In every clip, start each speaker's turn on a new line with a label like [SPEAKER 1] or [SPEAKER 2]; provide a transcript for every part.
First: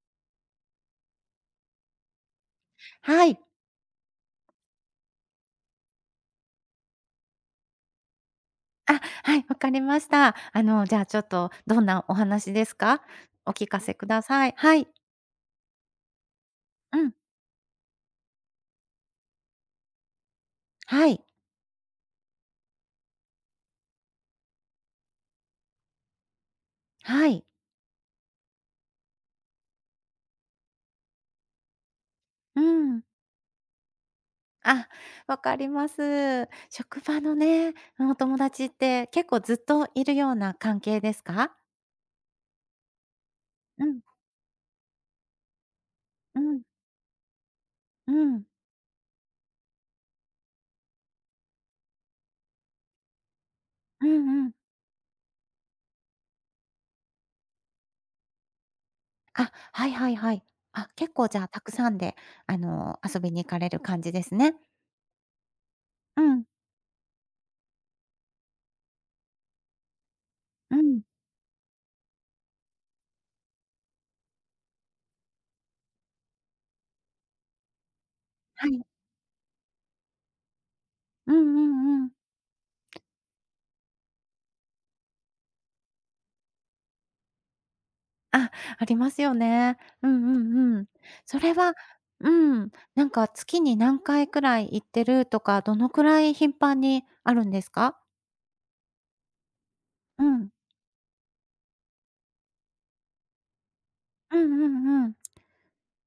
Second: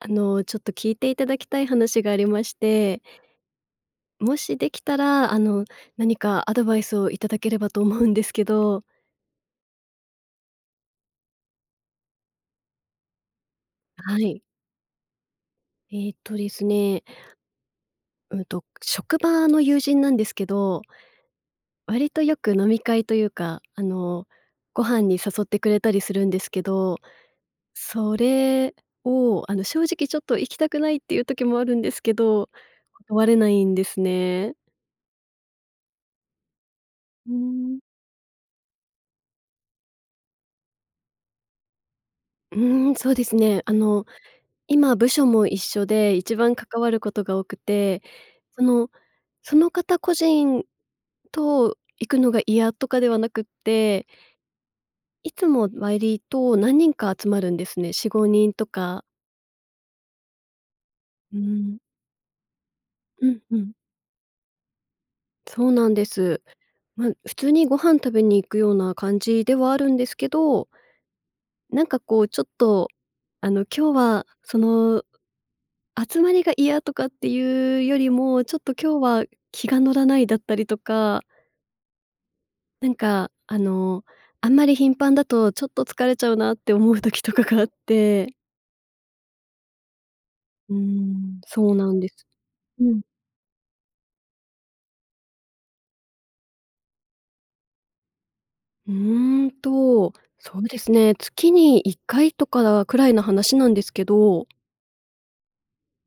[SPEAKER 1] あの、ちょっと聞いていただきたい話がありまして
[SPEAKER 2] はい。
[SPEAKER 1] もしできたら、あの、何かアドバイスをいただければと思うんですけど。
[SPEAKER 2] あ、はい、分かりました。あの、じゃあちょっと、どんなお話ですか？お聞かせく
[SPEAKER 1] は
[SPEAKER 2] だ
[SPEAKER 1] い。
[SPEAKER 2] さい、はい。
[SPEAKER 1] えっとです
[SPEAKER 2] う
[SPEAKER 1] ね
[SPEAKER 2] ん。
[SPEAKER 1] うんと、職場の友人なんですけど
[SPEAKER 2] はい。
[SPEAKER 1] 割とよく飲み会というか、あの、ご飯に誘ってくれたりするんですけど、
[SPEAKER 2] はい。
[SPEAKER 1] それをあの、正直ちょっと行きたくないっていう時もあるんですけど、
[SPEAKER 2] うん。
[SPEAKER 1] 断れないんですね。
[SPEAKER 2] あ、分かります。職場
[SPEAKER 1] う
[SPEAKER 2] の
[SPEAKER 1] ー
[SPEAKER 2] ね、
[SPEAKER 1] ん。
[SPEAKER 2] うん、お友達って結構ずっといるような関係ですか？
[SPEAKER 1] うーん、そうですね。あ
[SPEAKER 2] うん。
[SPEAKER 1] の、今部署も一緒で、一
[SPEAKER 2] う
[SPEAKER 1] 番
[SPEAKER 2] ん。
[SPEAKER 1] 関わることが多くて、
[SPEAKER 2] うん。
[SPEAKER 1] そのその方個人と行くのが嫌とかではなくっ
[SPEAKER 2] う
[SPEAKER 1] て
[SPEAKER 2] んうん。
[SPEAKER 1] いつも割と何人か集まるんですね、4、5人とか。
[SPEAKER 2] あ、はいはいはい。あ、結構、
[SPEAKER 1] うー
[SPEAKER 2] じゃあ、沢
[SPEAKER 1] ん。
[SPEAKER 2] 山であの、遊
[SPEAKER 1] う
[SPEAKER 2] び
[SPEAKER 1] ん
[SPEAKER 2] に行
[SPEAKER 1] う
[SPEAKER 2] かれ
[SPEAKER 1] ん。
[SPEAKER 2] る感じですね。
[SPEAKER 1] そうなんで
[SPEAKER 2] う
[SPEAKER 1] す。
[SPEAKER 2] ん。
[SPEAKER 1] ま、普通にご飯食べに行くような感じではあるんですけど
[SPEAKER 2] うん。
[SPEAKER 1] なんかこうちょっと、あの、今日はその集まりが嫌とかっていうよりも、ちょっ
[SPEAKER 2] は
[SPEAKER 1] と
[SPEAKER 2] い。
[SPEAKER 1] 今日は気が乗らないだったりとか
[SPEAKER 2] うんうんうん。
[SPEAKER 1] なんか、あの、あんまり頻繁だと、ちょっと疲れちゃうなって思う時とかがあって。
[SPEAKER 2] あ、ありますよね。うんうん
[SPEAKER 1] うー
[SPEAKER 2] うん。そ
[SPEAKER 1] ん、
[SPEAKER 2] れ
[SPEAKER 1] そ
[SPEAKER 2] は
[SPEAKER 1] うなんです。
[SPEAKER 2] うん、
[SPEAKER 1] うん。
[SPEAKER 2] なんか月に何回くらい行ってるとか、どのくらい頻繁にあるんですか？
[SPEAKER 1] うーんと、
[SPEAKER 2] うん。
[SPEAKER 1] そうですね、月に1回とかくらいの話なんですけ
[SPEAKER 2] う
[SPEAKER 1] ど。
[SPEAKER 2] んうんうん。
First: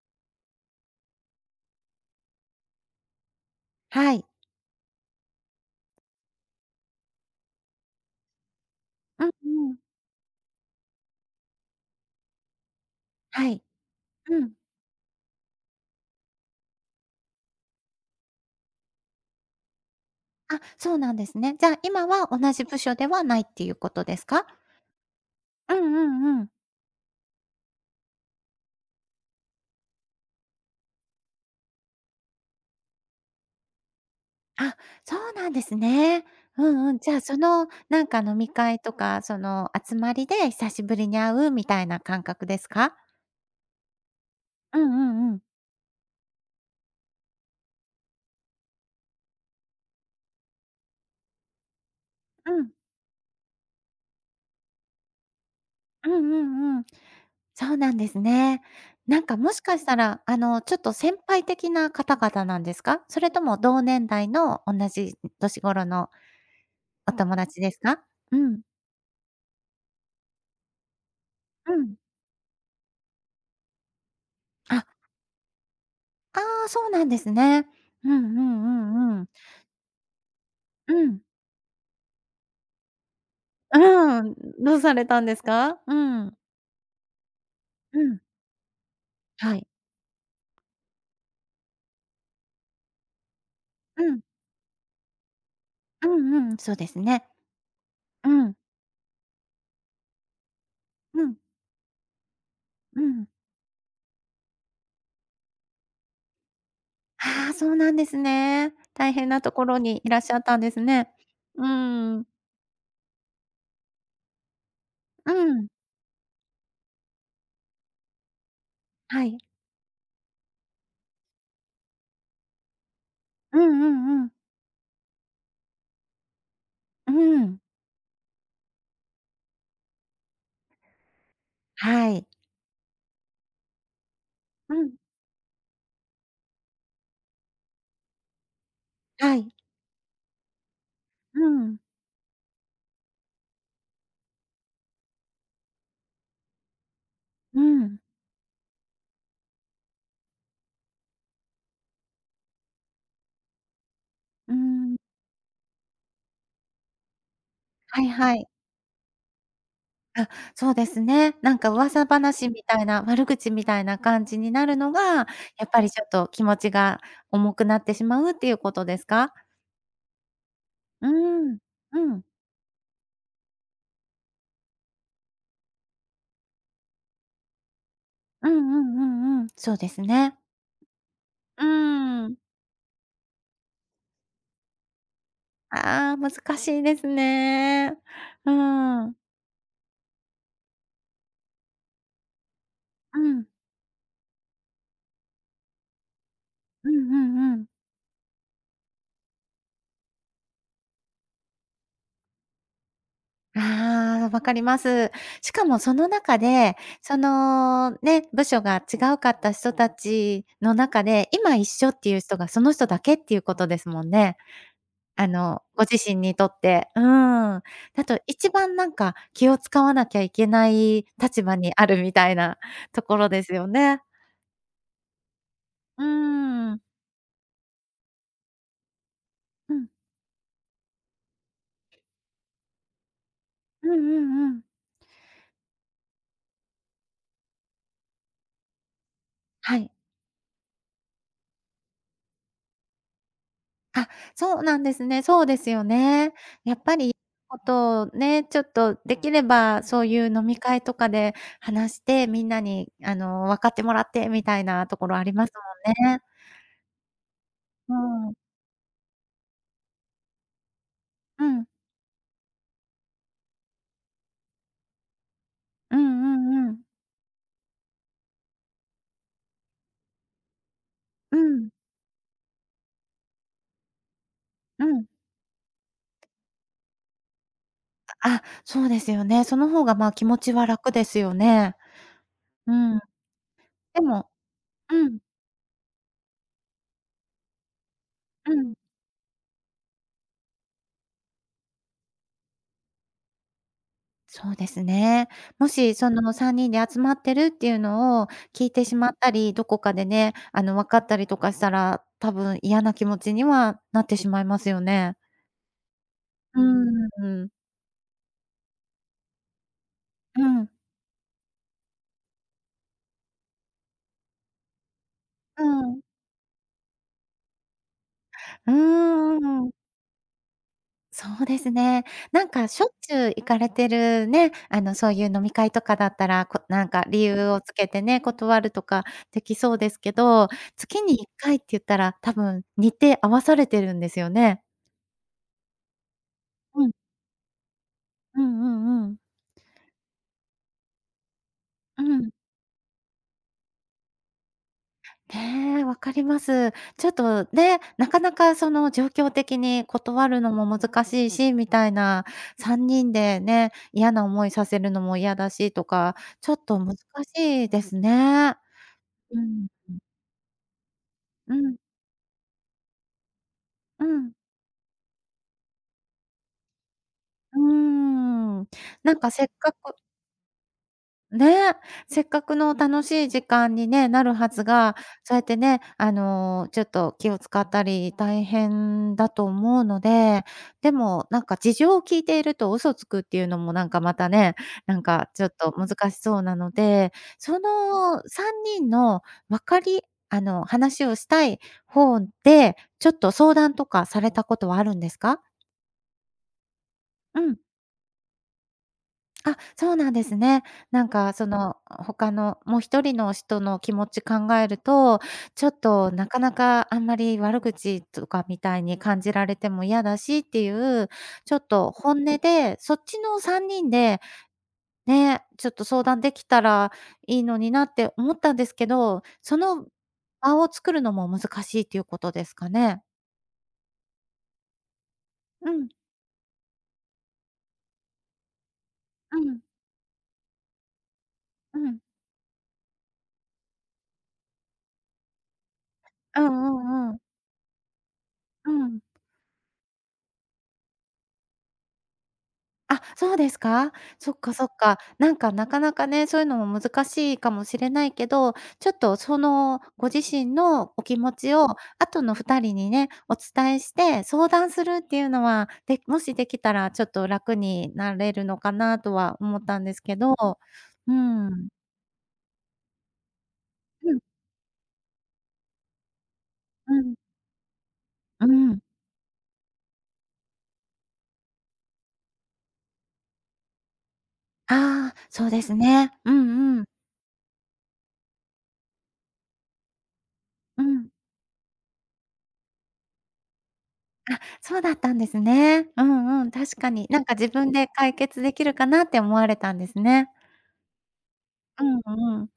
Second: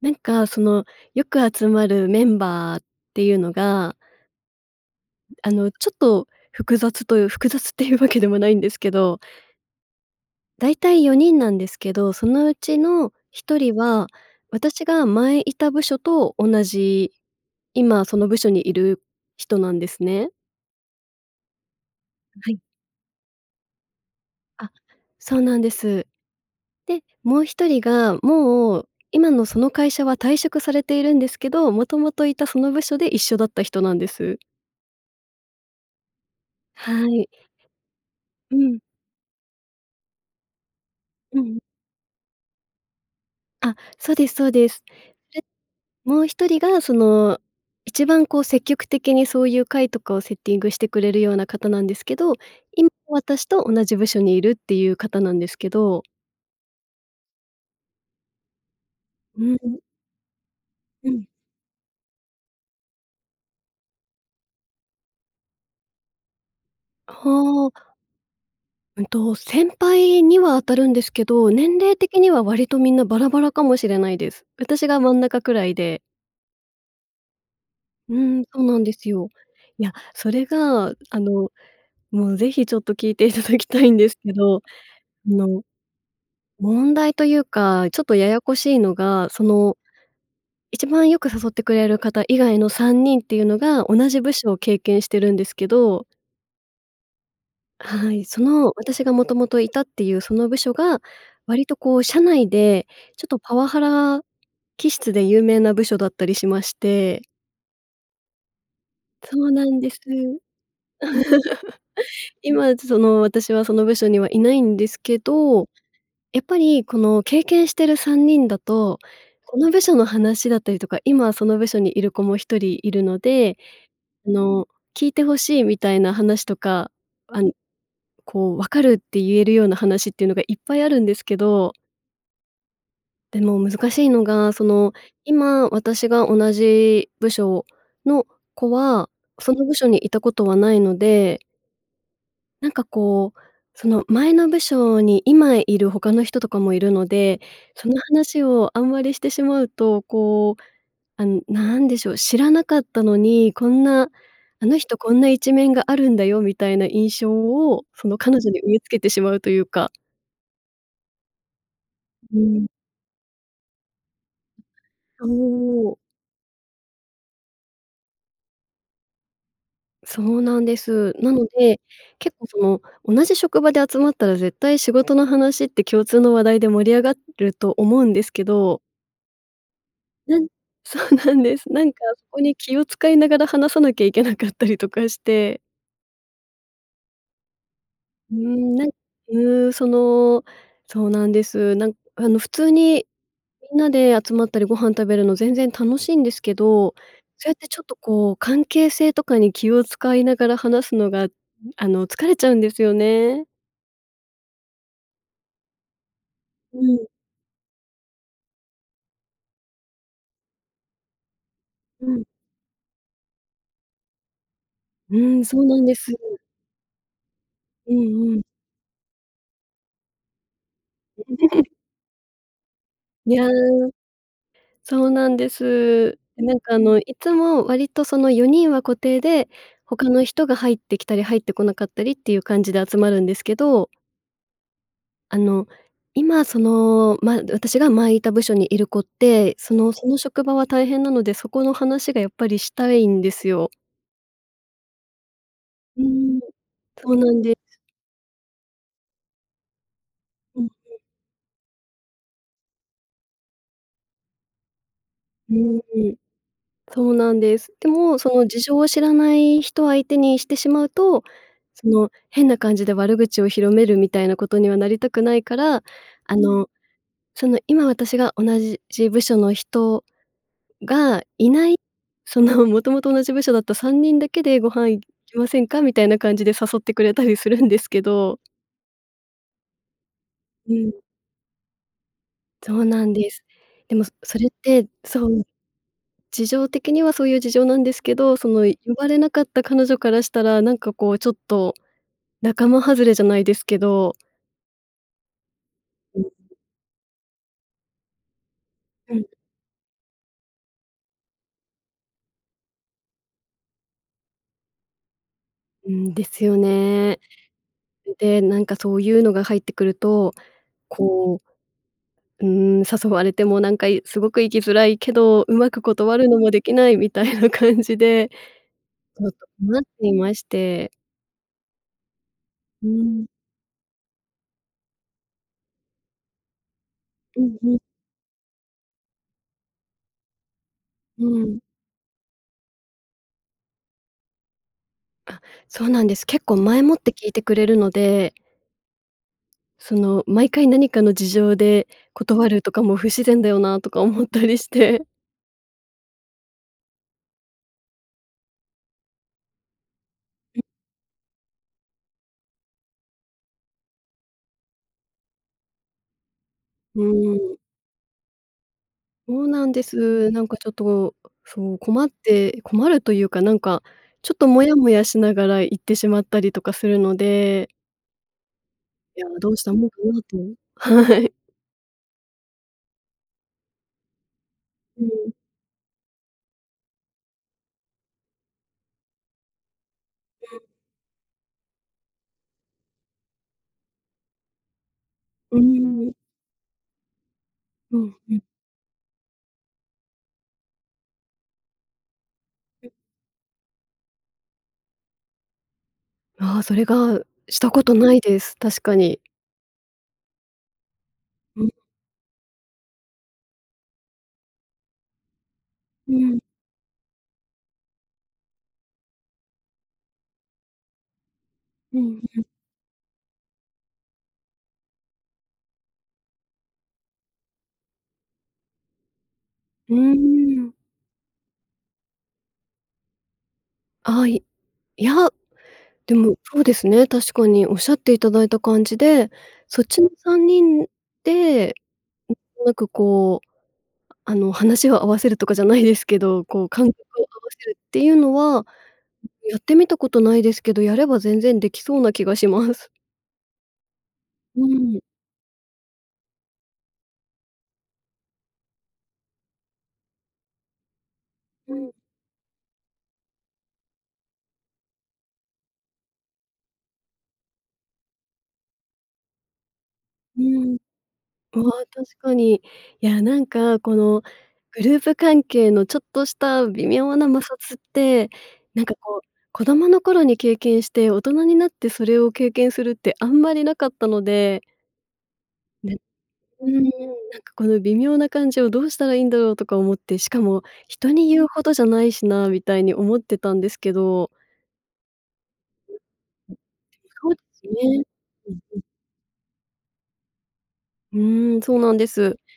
[SPEAKER 1] なんか、その、よく集まるメンバーっていうのが
[SPEAKER 2] はい。
[SPEAKER 1] あの、ちょっと複雑という複雑っていうわけでもないんですけど。
[SPEAKER 2] うんうん。
[SPEAKER 1] 大体4人なんですけど、そのうちのひ
[SPEAKER 2] は
[SPEAKER 1] と
[SPEAKER 2] い。
[SPEAKER 1] りは、
[SPEAKER 2] うん。
[SPEAKER 1] 私が前いた部署と同じ今その部署にいる人なんですね。
[SPEAKER 2] あ、そうなんですね。じゃあ、今は、
[SPEAKER 1] は
[SPEAKER 2] 同
[SPEAKER 1] い。
[SPEAKER 2] じ部署ではないっていうことですか？
[SPEAKER 1] あ、そうなんで
[SPEAKER 2] うんう
[SPEAKER 1] す。
[SPEAKER 2] んうん。
[SPEAKER 1] で、もう1人が、もう今のその会社は退職されているんですけど、もともといたその部署で一緒だった人なんです。
[SPEAKER 2] あ、そうなんですね。うんうん。
[SPEAKER 1] は
[SPEAKER 2] じゃあ、
[SPEAKER 1] い。
[SPEAKER 2] その、なんか飲み
[SPEAKER 1] う
[SPEAKER 2] 会
[SPEAKER 1] ん。
[SPEAKER 2] とか、その集まりで久しぶりに会
[SPEAKER 1] う
[SPEAKER 2] う
[SPEAKER 1] ん。
[SPEAKER 2] みたいな感覚ですか？
[SPEAKER 1] あ、そうですそうで
[SPEAKER 2] う
[SPEAKER 1] す。
[SPEAKER 2] んうんうん。
[SPEAKER 1] で、もう一人が、その、一番こう、積極的にそういう会とかをセッティングしてくれるような方なんですけど、
[SPEAKER 2] うん。
[SPEAKER 1] いま私と同じ部署にいるっていう方なんですけど
[SPEAKER 2] うんうんうん。そうなんですね。なんか、
[SPEAKER 1] う
[SPEAKER 2] もしか
[SPEAKER 1] ん。
[SPEAKER 2] したら、あの、ちょっと
[SPEAKER 1] う
[SPEAKER 2] 先
[SPEAKER 1] ん。
[SPEAKER 2] 輩的な方々なんですか？それとも、同年代の同じ年頃の、お
[SPEAKER 1] あ
[SPEAKER 2] 友達で
[SPEAKER 1] あ。
[SPEAKER 2] すか？うん。
[SPEAKER 1] うんと、先輩には当たるんですけど、
[SPEAKER 2] う
[SPEAKER 1] 年
[SPEAKER 2] ん。
[SPEAKER 1] 齢的には割と、みんなバラバラかもしれないです。私
[SPEAKER 2] あ。
[SPEAKER 1] が真ん中くらいで。
[SPEAKER 2] ああ、そうなんですね。うん
[SPEAKER 1] う
[SPEAKER 2] うん
[SPEAKER 1] ん、そうなんで
[SPEAKER 2] う
[SPEAKER 1] す
[SPEAKER 2] んう
[SPEAKER 1] よ。
[SPEAKER 2] ん。
[SPEAKER 1] いや、それが、
[SPEAKER 2] う
[SPEAKER 1] あ
[SPEAKER 2] ん。
[SPEAKER 1] の、もう、ぜひちょっと聞いていただきたいんです
[SPEAKER 2] う
[SPEAKER 1] け
[SPEAKER 2] ん、
[SPEAKER 1] ど、あ
[SPEAKER 2] どうされたんです
[SPEAKER 1] の、
[SPEAKER 2] か？うん。
[SPEAKER 1] 問題というか、
[SPEAKER 2] う
[SPEAKER 1] ちょっと
[SPEAKER 2] ん。
[SPEAKER 1] ややこしいのが、そ
[SPEAKER 2] はい。
[SPEAKER 1] の、一番よく誘ってくれる方以外の3人っていうのが、同
[SPEAKER 2] う
[SPEAKER 1] じ
[SPEAKER 2] ん。
[SPEAKER 1] 部署を経験してるんですけど
[SPEAKER 2] うんうん、そうですね。
[SPEAKER 1] はい、
[SPEAKER 2] う
[SPEAKER 1] そ
[SPEAKER 2] ん。
[SPEAKER 1] の、私がもともといたっていう、その部署が、
[SPEAKER 2] うん。
[SPEAKER 1] 割とこう、社内で
[SPEAKER 2] う
[SPEAKER 1] ちょ
[SPEAKER 2] ん。
[SPEAKER 1] っとパワハラ気質で有名な部署だったりしまして
[SPEAKER 2] ああ、そうなんですね。大変
[SPEAKER 1] そ
[SPEAKER 2] な
[SPEAKER 1] う
[SPEAKER 2] と
[SPEAKER 1] な
[SPEAKER 2] こ
[SPEAKER 1] ん
[SPEAKER 2] ろ
[SPEAKER 1] です。
[SPEAKER 2] にいらっしゃ ったんですね。うん。
[SPEAKER 1] 今、ちょその、私はその部署にはいないんですけ
[SPEAKER 2] う
[SPEAKER 1] ど、
[SPEAKER 2] ん。
[SPEAKER 1] やっぱりこの、経験してる3人だと、
[SPEAKER 2] はい。
[SPEAKER 1] この部署の話だったりとか、今その部署にいる子も1人いるので、
[SPEAKER 2] うんうんう
[SPEAKER 1] あ
[SPEAKER 2] ん。
[SPEAKER 1] の、聞いてほしいみたいな話とか、
[SPEAKER 2] う
[SPEAKER 1] あん
[SPEAKER 2] ん。
[SPEAKER 1] こう、「分かる」って言えるような話っていうのがいっぱいあるんですけど
[SPEAKER 2] はい。
[SPEAKER 1] でも、難しいのが、そ
[SPEAKER 2] うん。
[SPEAKER 1] の、今私が同じ部署の子は
[SPEAKER 2] はい。
[SPEAKER 1] その部署にいたことはないの
[SPEAKER 2] う
[SPEAKER 1] で
[SPEAKER 2] ーん。
[SPEAKER 1] なんか、こう、その、前の部署に今いる他の人とかもいるので、
[SPEAKER 2] うー
[SPEAKER 1] その
[SPEAKER 2] ん。
[SPEAKER 1] 話をあんまりしてしまうと、こう、あの、なんでしょう、知らなかったのに、こんな、
[SPEAKER 2] うー
[SPEAKER 1] あの
[SPEAKER 2] ん。
[SPEAKER 1] 人こんな一面があるんだよみたいな印象を
[SPEAKER 2] は
[SPEAKER 1] そ
[SPEAKER 2] い
[SPEAKER 1] の
[SPEAKER 2] は
[SPEAKER 1] 彼
[SPEAKER 2] い。
[SPEAKER 1] 女に植え付けてしまうというか。
[SPEAKER 2] あ、そうですね。なんか、噂
[SPEAKER 1] う
[SPEAKER 2] 話
[SPEAKER 1] ー
[SPEAKER 2] み
[SPEAKER 1] ん。
[SPEAKER 2] たいな悪口みたいな感じになるの
[SPEAKER 1] そ
[SPEAKER 2] が、やっぱり、
[SPEAKER 1] お。
[SPEAKER 2] ちょっと、気持ちが重くなってしまうっていうことですか？
[SPEAKER 1] そうなんで
[SPEAKER 2] うー
[SPEAKER 1] す。なの
[SPEAKER 2] ん、
[SPEAKER 1] で、
[SPEAKER 2] うん。
[SPEAKER 1] 結構、その、同じ職場で集まったら絶対仕事の話って共通の話題で盛り上がると思うんですけ
[SPEAKER 2] うんう
[SPEAKER 1] ど。
[SPEAKER 2] んうんうん、そうですね。
[SPEAKER 1] うん、そうなんで
[SPEAKER 2] うー
[SPEAKER 1] す。なんか、そ
[SPEAKER 2] ん。
[SPEAKER 1] こに気を使いながら話さなきゃいけなかったりとかして。
[SPEAKER 2] ああ、難しいですね。
[SPEAKER 1] う
[SPEAKER 2] う
[SPEAKER 1] ん、なん
[SPEAKER 2] ーん。
[SPEAKER 1] うん、その、そうなんです。なんあの、普通に
[SPEAKER 2] うん。
[SPEAKER 1] みんなで集まったりご飯食べるの全然楽しいんですけ
[SPEAKER 2] う
[SPEAKER 1] ど、
[SPEAKER 2] んう
[SPEAKER 1] そう
[SPEAKER 2] ん
[SPEAKER 1] やっ
[SPEAKER 2] うん。
[SPEAKER 1] て、ちょっと、こう、関係性とかに気を使いながら話すのが、あの、疲れちゃうんですよね。
[SPEAKER 2] ああ、わかります。しかも、その中で、
[SPEAKER 1] うん。
[SPEAKER 2] その、ね、部署が違うかった人たちの中で今一緒って
[SPEAKER 1] う
[SPEAKER 2] いう
[SPEAKER 1] ん。
[SPEAKER 2] 人がその人だけっていうことですもんね。
[SPEAKER 1] う
[SPEAKER 2] あ
[SPEAKER 1] ん、そ
[SPEAKER 2] の、
[SPEAKER 1] うな
[SPEAKER 2] ご
[SPEAKER 1] んで
[SPEAKER 2] 自
[SPEAKER 1] す。
[SPEAKER 2] 身にとって、うん、
[SPEAKER 1] う
[SPEAKER 2] だと
[SPEAKER 1] んうん。
[SPEAKER 2] 一番なんか、気を使わなきゃいけない立場に あるみたいなところ
[SPEAKER 1] い
[SPEAKER 2] で
[SPEAKER 1] や、
[SPEAKER 2] すよね。
[SPEAKER 1] そうなんで
[SPEAKER 2] う
[SPEAKER 1] す。なん
[SPEAKER 2] ー
[SPEAKER 1] か、あ
[SPEAKER 2] ん。
[SPEAKER 1] の、いつも割とその4人は固定で、
[SPEAKER 2] うん。
[SPEAKER 1] 他の人が入ってきたり入ってこなかったりっていう感じで集まるんですけ
[SPEAKER 2] う
[SPEAKER 1] ど。
[SPEAKER 2] んうんうん。
[SPEAKER 1] あの、今、その、ま私が前いた部署にいる子って、そ
[SPEAKER 2] は
[SPEAKER 1] の
[SPEAKER 2] い。
[SPEAKER 1] その職場は大変なので、そこの話がやっぱりしたいんですよ。
[SPEAKER 2] あ、そうなんですね。そうですよ
[SPEAKER 1] うー
[SPEAKER 2] ね。
[SPEAKER 1] ん、
[SPEAKER 2] やっぱ
[SPEAKER 1] そ
[SPEAKER 2] り、
[SPEAKER 1] うなんで
[SPEAKER 2] ほ
[SPEAKER 1] す。
[SPEAKER 2] んとね、ちょっと、できればそういう飲み
[SPEAKER 1] うんうん。
[SPEAKER 2] 会とかで話してみんなに、あの、分かってもらってみたいなところありま
[SPEAKER 1] う
[SPEAKER 2] すも
[SPEAKER 1] ー
[SPEAKER 2] ん
[SPEAKER 1] ん。
[SPEAKER 2] ね。
[SPEAKER 1] そうなんです。で
[SPEAKER 2] う
[SPEAKER 1] も、
[SPEAKER 2] ー
[SPEAKER 1] そ
[SPEAKER 2] ん。
[SPEAKER 1] の、事情を知らない人を相手にしてしまうと、
[SPEAKER 2] うん。
[SPEAKER 1] その、変な感じで悪口を広めるみたいなことにはなりたくないから、
[SPEAKER 2] うん
[SPEAKER 1] あ
[SPEAKER 2] うん
[SPEAKER 1] の、
[SPEAKER 2] うん。
[SPEAKER 1] その、今私が同じじ部署の人が
[SPEAKER 2] う
[SPEAKER 1] いな
[SPEAKER 2] ん。
[SPEAKER 1] い、その、「もともと同じ部署だった3人だけでご
[SPEAKER 2] う
[SPEAKER 1] 飯行
[SPEAKER 2] ん。
[SPEAKER 1] きませんか？」みたいな感じで誘ってくれたりするんですけど。
[SPEAKER 2] あ、そうですよね。その方が、ま、気持ちは
[SPEAKER 1] うん。
[SPEAKER 2] 楽ですよね。う
[SPEAKER 1] そう
[SPEAKER 2] ん。
[SPEAKER 1] なんです。で
[SPEAKER 2] で
[SPEAKER 1] も、そ
[SPEAKER 2] も
[SPEAKER 1] それって、
[SPEAKER 2] うん。
[SPEAKER 1] そう。事情的にはそういう事情なんですけど、そ
[SPEAKER 2] う
[SPEAKER 1] の、
[SPEAKER 2] ん。
[SPEAKER 1] 呼ばれなかった彼女からしたら、なんか、こう、ちょっと、仲間外れじゃないですけど。
[SPEAKER 2] そうですね。もし、そ
[SPEAKER 1] うん。
[SPEAKER 2] の3人で集まってるっていうのを聞いてしまっ
[SPEAKER 1] うん。
[SPEAKER 2] たり、どこかでね、あの、分かったりとかしたら、多分嫌な気持ちにはなってしまいますよね。
[SPEAKER 1] うーん、ですよ
[SPEAKER 2] う
[SPEAKER 1] ね。
[SPEAKER 2] ーん。
[SPEAKER 1] で、なんかそういうのが入ってくると、
[SPEAKER 2] うん。
[SPEAKER 1] こううーん、誘われてもなんかいすごく行きづらいけど、
[SPEAKER 2] う
[SPEAKER 1] 上手く
[SPEAKER 2] ん。
[SPEAKER 1] 断るのもできない、みたいな感じで、
[SPEAKER 2] う
[SPEAKER 1] ちょっと
[SPEAKER 2] ーん。
[SPEAKER 1] 困っていまして。
[SPEAKER 2] そうですね。なんかし
[SPEAKER 1] う
[SPEAKER 2] ょ
[SPEAKER 1] ー
[SPEAKER 2] っち
[SPEAKER 1] ん。
[SPEAKER 2] ゅう行かれてるね、あの、そういう飲み会とかだったら、こうなんか理
[SPEAKER 1] う
[SPEAKER 2] 由
[SPEAKER 1] ん
[SPEAKER 2] を
[SPEAKER 1] う
[SPEAKER 2] つ
[SPEAKER 1] ん。
[SPEAKER 2] けてね、断るとかできそうですけど、月にい
[SPEAKER 1] う
[SPEAKER 2] っかい
[SPEAKER 1] ん。
[SPEAKER 2] って言ったら多分日程合わされてるんですよね？
[SPEAKER 1] あ、そうなんです。結構前
[SPEAKER 2] うん。
[SPEAKER 1] もって聞いてくれるので
[SPEAKER 2] うんうんうん。
[SPEAKER 1] その、毎回何かの事情で
[SPEAKER 2] うん。
[SPEAKER 1] 断るとかも不自然だよなとか思ったりして。
[SPEAKER 2] ね、分かります。ちょっとね、なかなかその状況的に断るの
[SPEAKER 1] うん。
[SPEAKER 2] も難しいし、みたいな3人でね、嫌な思いさせるのも嫌だしとか、ちょっと難
[SPEAKER 1] うーん。
[SPEAKER 2] しいですね。うー
[SPEAKER 1] そうなんで
[SPEAKER 2] ん。
[SPEAKER 1] す。なんかちょっと、
[SPEAKER 2] う
[SPEAKER 1] そ
[SPEAKER 2] ん。
[SPEAKER 1] う、困って困るというかなんか、
[SPEAKER 2] う
[SPEAKER 1] ち
[SPEAKER 2] ん。
[SPEAKER 1] ょっとモヤモヤしながら、行ってしまったりとかするの
[SPEAKER 2] うー
[SPEAKER 1] で
[SPEAKER 2] ん、な
[SPEAKER 1] い
[SPEAKER 2] ん
[SPEAKER 1] や、
[SPEAKER 2] か、せっ
[SPEAKER 1] どうし
[SPEAKER 2] か
[SPEAKER 1] たもん
[SPEAKER 2] く
[SPEAKER 1] かなと。はい。
[SPEAKER 2] ね、せっかくの楽しい時間にね、なるはずが、
[SPEAKER 1] うーん。
[SPEAKER 2] そうやってね、あの、ちょっと気を遣ったり、大変だと思うので。でも、なんか事情を聞いていると嘘つくっていうのもなんか、またね、なんかちょっ
[SPEAKER 1] うー
[SPEAKER 2] と難
[SPEAKER 1] ん。
[SPEAKER 2] しそうなので、そ
[SPEAKER 1] うん
[SPEAKER 2] の
[SPEAKER 1] うん。
[SPEAKER 2] 3人の分かりあの、話をしたい方でちょっと相談とかされたことはあるんですか？
[SPEAKER 1] ああ、それが、
[SPEAKER 2] うん。
[SPEAKER 1] したことないです、確かに。
[SPEAKER 2] あ、そうなんですね。なんかそ
[SPEAKER 1] うん。
[SPEAKER 2] の、ほかのもう1人の人の気持ち考えると、ちょっ
[SPEAKER 1] う
[SPEAKER 2] となか
[SPEAKER 1] ん。
[SPEAKER 2] なか、あんまり悪口とかみたいに感じられても嫌だしっていう、ちょっと
[SPEAKER 1] う
[SPEAKER 2] 本
[SPEAKER 1] ん
[SPEAKER 2] 音
[SPEAKER 1] うん。
[SPEAKER 2] でそっちの3人で、ね、ちょっと相談できたらいいのになって思ったんですけど、その
[SPEAKER 1] うー
[SPEAKER 2] 場を
[SPEAKER 1] ん。
[SPEAKER 2] 作るのも難しいということですかね？
[SPEAKER 1] ああ、いいや、
[SPEAKER 2] うん。
[SPEAKER 1] でもそうですね、確かにおっしゃっていただいた感じで、
[SPEAKER 2] うん。
[SPEAKER 1] そっちの3人で、
[SPEAKER 2] うん。
[SPEAKER 1] うーん、なんかこう、あの、話を合わせるとかじゃないですけ
[SPEAKER 2] う
[SPEAKER 1] ど、
[SPEAKER 2] ん
[SPEAKER 1] こう
[SPEAKER 2] う
[SPEAKER 1] 感覚
[SPEAKER 2] んうん。
[SPEAKER 1] を合わせるっていうのは、
[SPEAKER 2] うん。
[SPEAKER 1] やってみたことないですけど、やれば全然できそうな気がします。
[SPEAKER 2] あ、そうですか？そっかそ
[SPEAKER 1] う
[SPEAKER 2] っか、
[SPEAKER 1] ん。
[SPEAKER 2] なんかなかなかね、そういうのも難しいかもしれないけど、ちょっとそのご自身のお気持ちを
[SPEAKER 1] うん。
[SPEAKER 2] あとの2人にね、お伝えして相談するっていうのは、で、もしできたらちょっと楽になれるのかなとは思ったんですけど、
[SPEAKER 1] うん。
[SPEAKER 2] う
[SPEAKER 1] あ
[SPEAKER 2] ん。
[SPEAKER 1] あ、確かに。いや、なんかこ
[SPEAKER 2] う
[SPEAKER 1] の
[SPEAKER 2] ん。
[SPEAKER 1] グループ関係のちょっとした微
[SPEAKER 2] うん。
[SPEAKER 1] 妙な摩擦って、
[SPEAKER 2] うん。
[SPEAKER 1] なんかこう、子供の頃に経験して、大人になってそれを経験するってあんまりなかったので
[SPEAKER 2] ああ、そうです
[SPEAKER 1] ね、
[SPEAKER 2] ね。う
[SPEAKER 1] うん
[SPEAKER 2] ん
[SPEAKER 1] う
[SPEAKER 2] う
[SPEAKER 1] ん、
[SPEAKER 2] ん。
[SPEAKER 1] なんかこの微妙な感じをどうしたらいいんだろうとか思って、しかも、
[SPEAKER 2] う
[SPEAKER 1] 人
[SPEAKER 2] ん。
[SPEAKER 1] に言うほどじゃないしなみたいに思ってたんですけど。
[SPEAKER 2] あ、そうだったんですね。うんうん、確かになん
[SPEAKER 1] そ
[SPEAKER 2] か、
[SPEAKER 1] うで
[SPEAKER 2] 自
[SPEAKER 1] す
[SPEAKER 2] 分で
[SPEAKER 1] ね。
[SPEAKER 2] 解決
[SPEAKER 1] う
[SPEAKER 2] で
[SPEAKER 1] ん
[SPEAKER 2] きる
[SPEAKER 1] うん。
[SPEAKER 2] かなって思われたんですね。
[SPEAKER 1] うーん、そう
[SPEAKER 2] う
[SPEAKER 1] なんです。
[SPEAKER 2] ん、ううん。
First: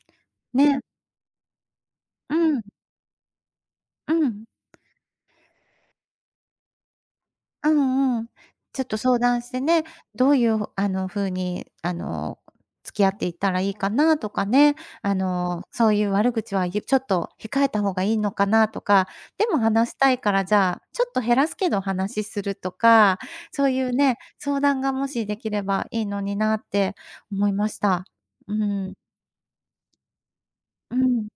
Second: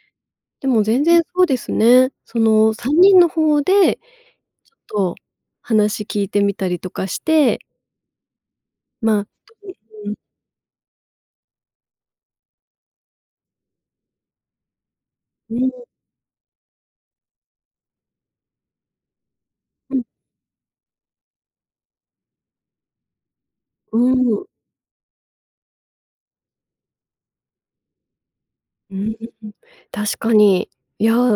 [SPEAKER 1] で
[SPEAKER 2] ね。
[SPEAKER 1] も全然そうですね。
[SPEAKER 2] う
[SPEAKER 1] そ
[SPEAKER 2] ん。
[SPEAKER 1] の3人の方で
[SPEAKER 2] うん。
[SPEAKER 1] ちょっと話聞いてみたりとかして
[SPEAKER 2] あん、うん、ちょっと
[SPEAKER 1] ま
[SPEAKER 2] 相
[SPEAKER 1] あ、と
[SPEAKER 2] 談してね、
[SPEAKER 1] うんうん。
[SPEAKER 2] どういうあの風にあの付き合っていったらいいかなとかね、あ
[SPEAKER 1] う
[SPEAKER 2] の、
[SPEAKER 1] ーん。
[SPEAKER 2] そういう悪口は、ゆちょっと控えた方がいいのかなとか、でも話し
[SPEAKER 1] うん。
[SPEAKER 2] たいからじゃあちょっと減らすけど話しするとか、そういう
[SPEAKER 1] う
[SPEAKER 2] ね、
[SPEAKER 1] ーん。
[SPEAKER 2] 相談がもしできればいいのになって思いました。うー
[SPEAKER 1] う
[SPEAKER 2] ん。
[SPEAKER 1] ーん、確かに。
[SPEAKER 2] う
[SPEAKER 1] いや、
[SPEAKER 2] ん。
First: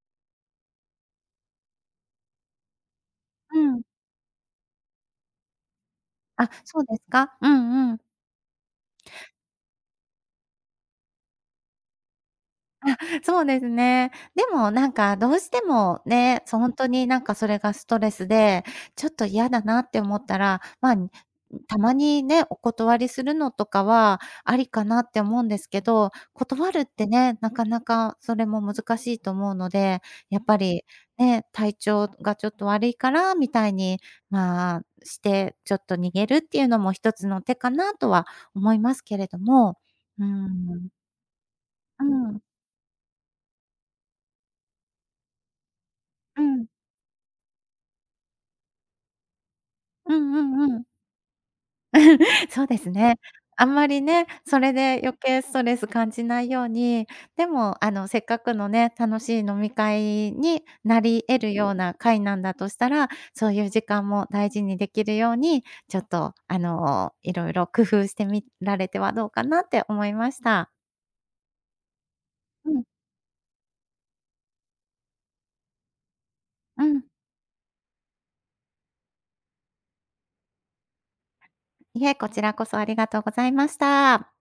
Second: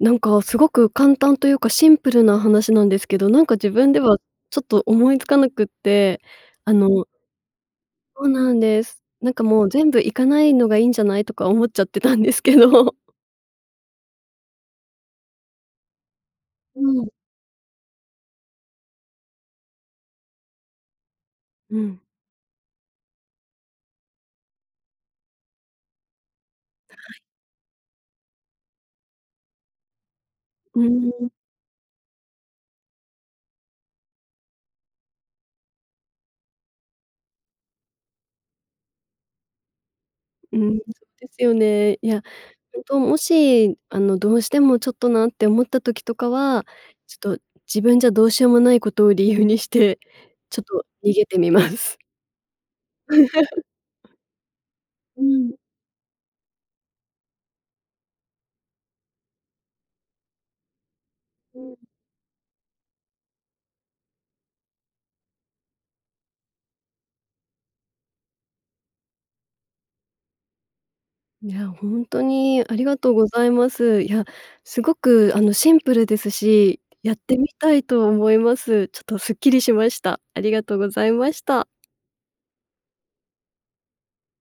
[SPEAKER 1] なんかすごく簡単というかシンプルな話なんですけど、なんか
[SPEAKER 2] う
[SPEAKER 1] 自
[SPEAKER 2] ん。
[SPEAKER 1] 分ではちょっと思いつかなくって、
[SPEAKER 2] あ、
[SPEAKER 1] あ
[SPEAKER 2] そうです
[SPEAKER 1] の
[SPEAKER 2] か？うんうん。
[SPEAKER 1] そうなんです。なんかもう全部行かないのがいいんじゃないとか思っちゃってたんですけど。
[SPEAKER 2] あ、そうですね。でもなんかどうしてもね、そ、ホン
[SPEAKER 1] う
[SPEAKER 2] ト
[SPEAKER 1] ーん。
[SPEAKER 2] になんかそれがストレスでちょっと嫌だなって思ったら、まあ、ん、た
[SPEAKER 1] う
[SPEAKER 2] ま
[SPEAKER 1] ん。
[SPEAKER 2] にね、お断りするのとかはありかなって思うんですけど、断るっ
[SPEAKER 1] あ、
[SPEAKER 2] て
[SPEAKER 1] はい。
[SPEAKER 2] ね、なかなかそれも難しいと思うので、やっぱ
[SPEAKER 1] う
[SPEAKER 2] り
[SPEAKER 1] ーん。
[SPEAKER 2] ね、体調がちょっと悪いからみたいに、まあ、してちょっと逃げるっていうのも一つの手かなとは思いますけれども。うー
[SPEAKER 1] ううん、そ
[SPEAKER 2] ん。
[SPEAKER 1] うですよね。
[SPEAKER 2] う
[SPEAKER 1] いや、
[SPEAKER 2] ん。
[SPEAKER 1] 本当もし、あの、どうしてもちょっとなって思った時とか
[SPEAKER 2] う
[SPEAKER 1] は、
[SPEAKER 2] ん。
[SPEAKER 1] ちょっと自分じゃどうしようもないことを理由にして、
[SPEAKER 2] うんう
[SPEAKER 1] ちょっ
[SPEAKER 2] んうん。
[SPEAKER 1] と逃げてみます。
[SPEAKER 2] そうですね。あんまりね、それで 余
[SPEAKER 1] うー
[SPEAKER 2] 計ス
[SPEAKER 1] ん。
[SPEAKER 2] トレス感じないように、でも、あのせっかくのね、楽しい飲み会になり得る
[SPEAKER 1] う
[SPEAKER 2] よう
[SPEAKER 1] ん。
[SPEAKER 2] な会なんだとしたら、そういう時間も大事にできるようにちょっとあの、いろいろ工夫してみられてはどうかなって思いました。
[SPEAKER 1] いや、ほんとに
[SPEAKER 2] う
[SPEAKER 1] あり
[SPEAKER 2] ん。
[SPEAKER 1] がとうございます。いや、すごくあのシンプルですし、
[SPEAKER 2] うん。
[SPEAKER 1] やってみたいと思います。ちょっとスッキリしました。ありがとうございました。
[SPEAKER 2] いえ、こちらこそありがとうございました。